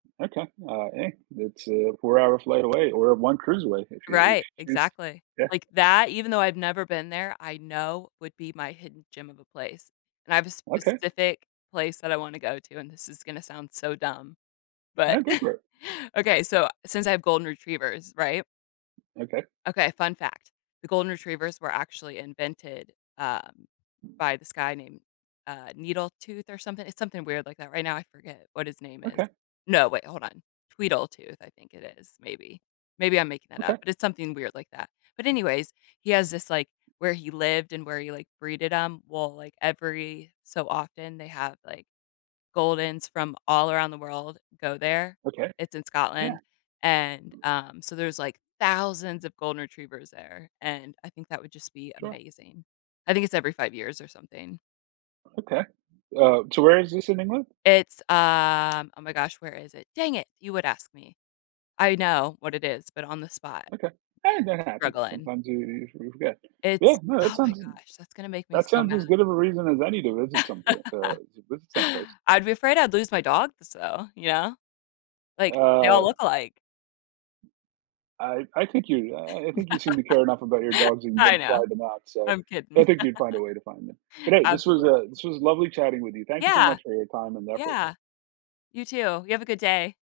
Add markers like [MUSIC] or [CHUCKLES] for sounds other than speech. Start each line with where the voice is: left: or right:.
right: Okay. Uh, eh, that's a four-hour flight away or one cruise away, if you if
left: Right,
right: you choose.
left: exactly.
right: Yeah.
left: Like that, even though I've never been there, I know would be my hidden gem of a place. And I have a
right: Okay.
left: specific place that I wanna go to, and this is gonna sound so dumb, but
right: No, go for
left: [CHUCKLES]
right: it.
left: okay, so, since I have golden retrievers, right?
right: Okay.
left: Okay, fun fact. The golden retrievers were actually invented, um, by this guy named, uh, Needletooth or something. It's something weird like that. Right now, I forget what his name is.
right: Okay.
left: No, wait, hold on, Tweedletooth, I think it is, maybe. Maybe I'm making that up,
right: Okay.
left: but it's something weird like that. But anyways, he has this, like, where he lived and where he, like, breeded 'em, well, like every so often they have, like, goldens from all around the world go there,
right: Okay.
left: it's in
right: Yeah.
left: Scotland. And, um, so there's like thousands of golden retrievers there, and I think that would just be
right: Sure.
left: amazing. I think it's every 5 years or something.
right: Okay. Uh, so where is this in England?
left: It's, um, oh my gosh, where is it? Dang it, you would ask me. I know what it is, but on the spot,
right: Okay, and that happens.
left: struggling.
right: Sometimes you you you forget.
left: It's
right: Well, no, that
left: oh my
right: sounds
left: gosh, that's gonna make me
right: that
left: so
right: sounds
left: mad.
right: as good of a reason as any to visit something, uh,
left: [LAUGHS]
right: to visit someplace.
left: I'd be afraid I'd lose my dog, so, you know. Like, they all
right: Uh
left: look alike.
right: I I think you, uh, I think you seem to care enough about your
left: [LAUGHS]
right: dogs and you
left: I
right: want to fly
left: know.
right: them out. So,
left: I'm
right: I
left: kidding.
right: think you'd find a way to find them, but,
left: [LAUGHS]
right: hey, this was,
left: Absolutely.
right: uh, this was lovely chatting with you. Thank you so
left: Yeah.
right: much for your time and effort.
left: Yeah. You, too. You have a good day.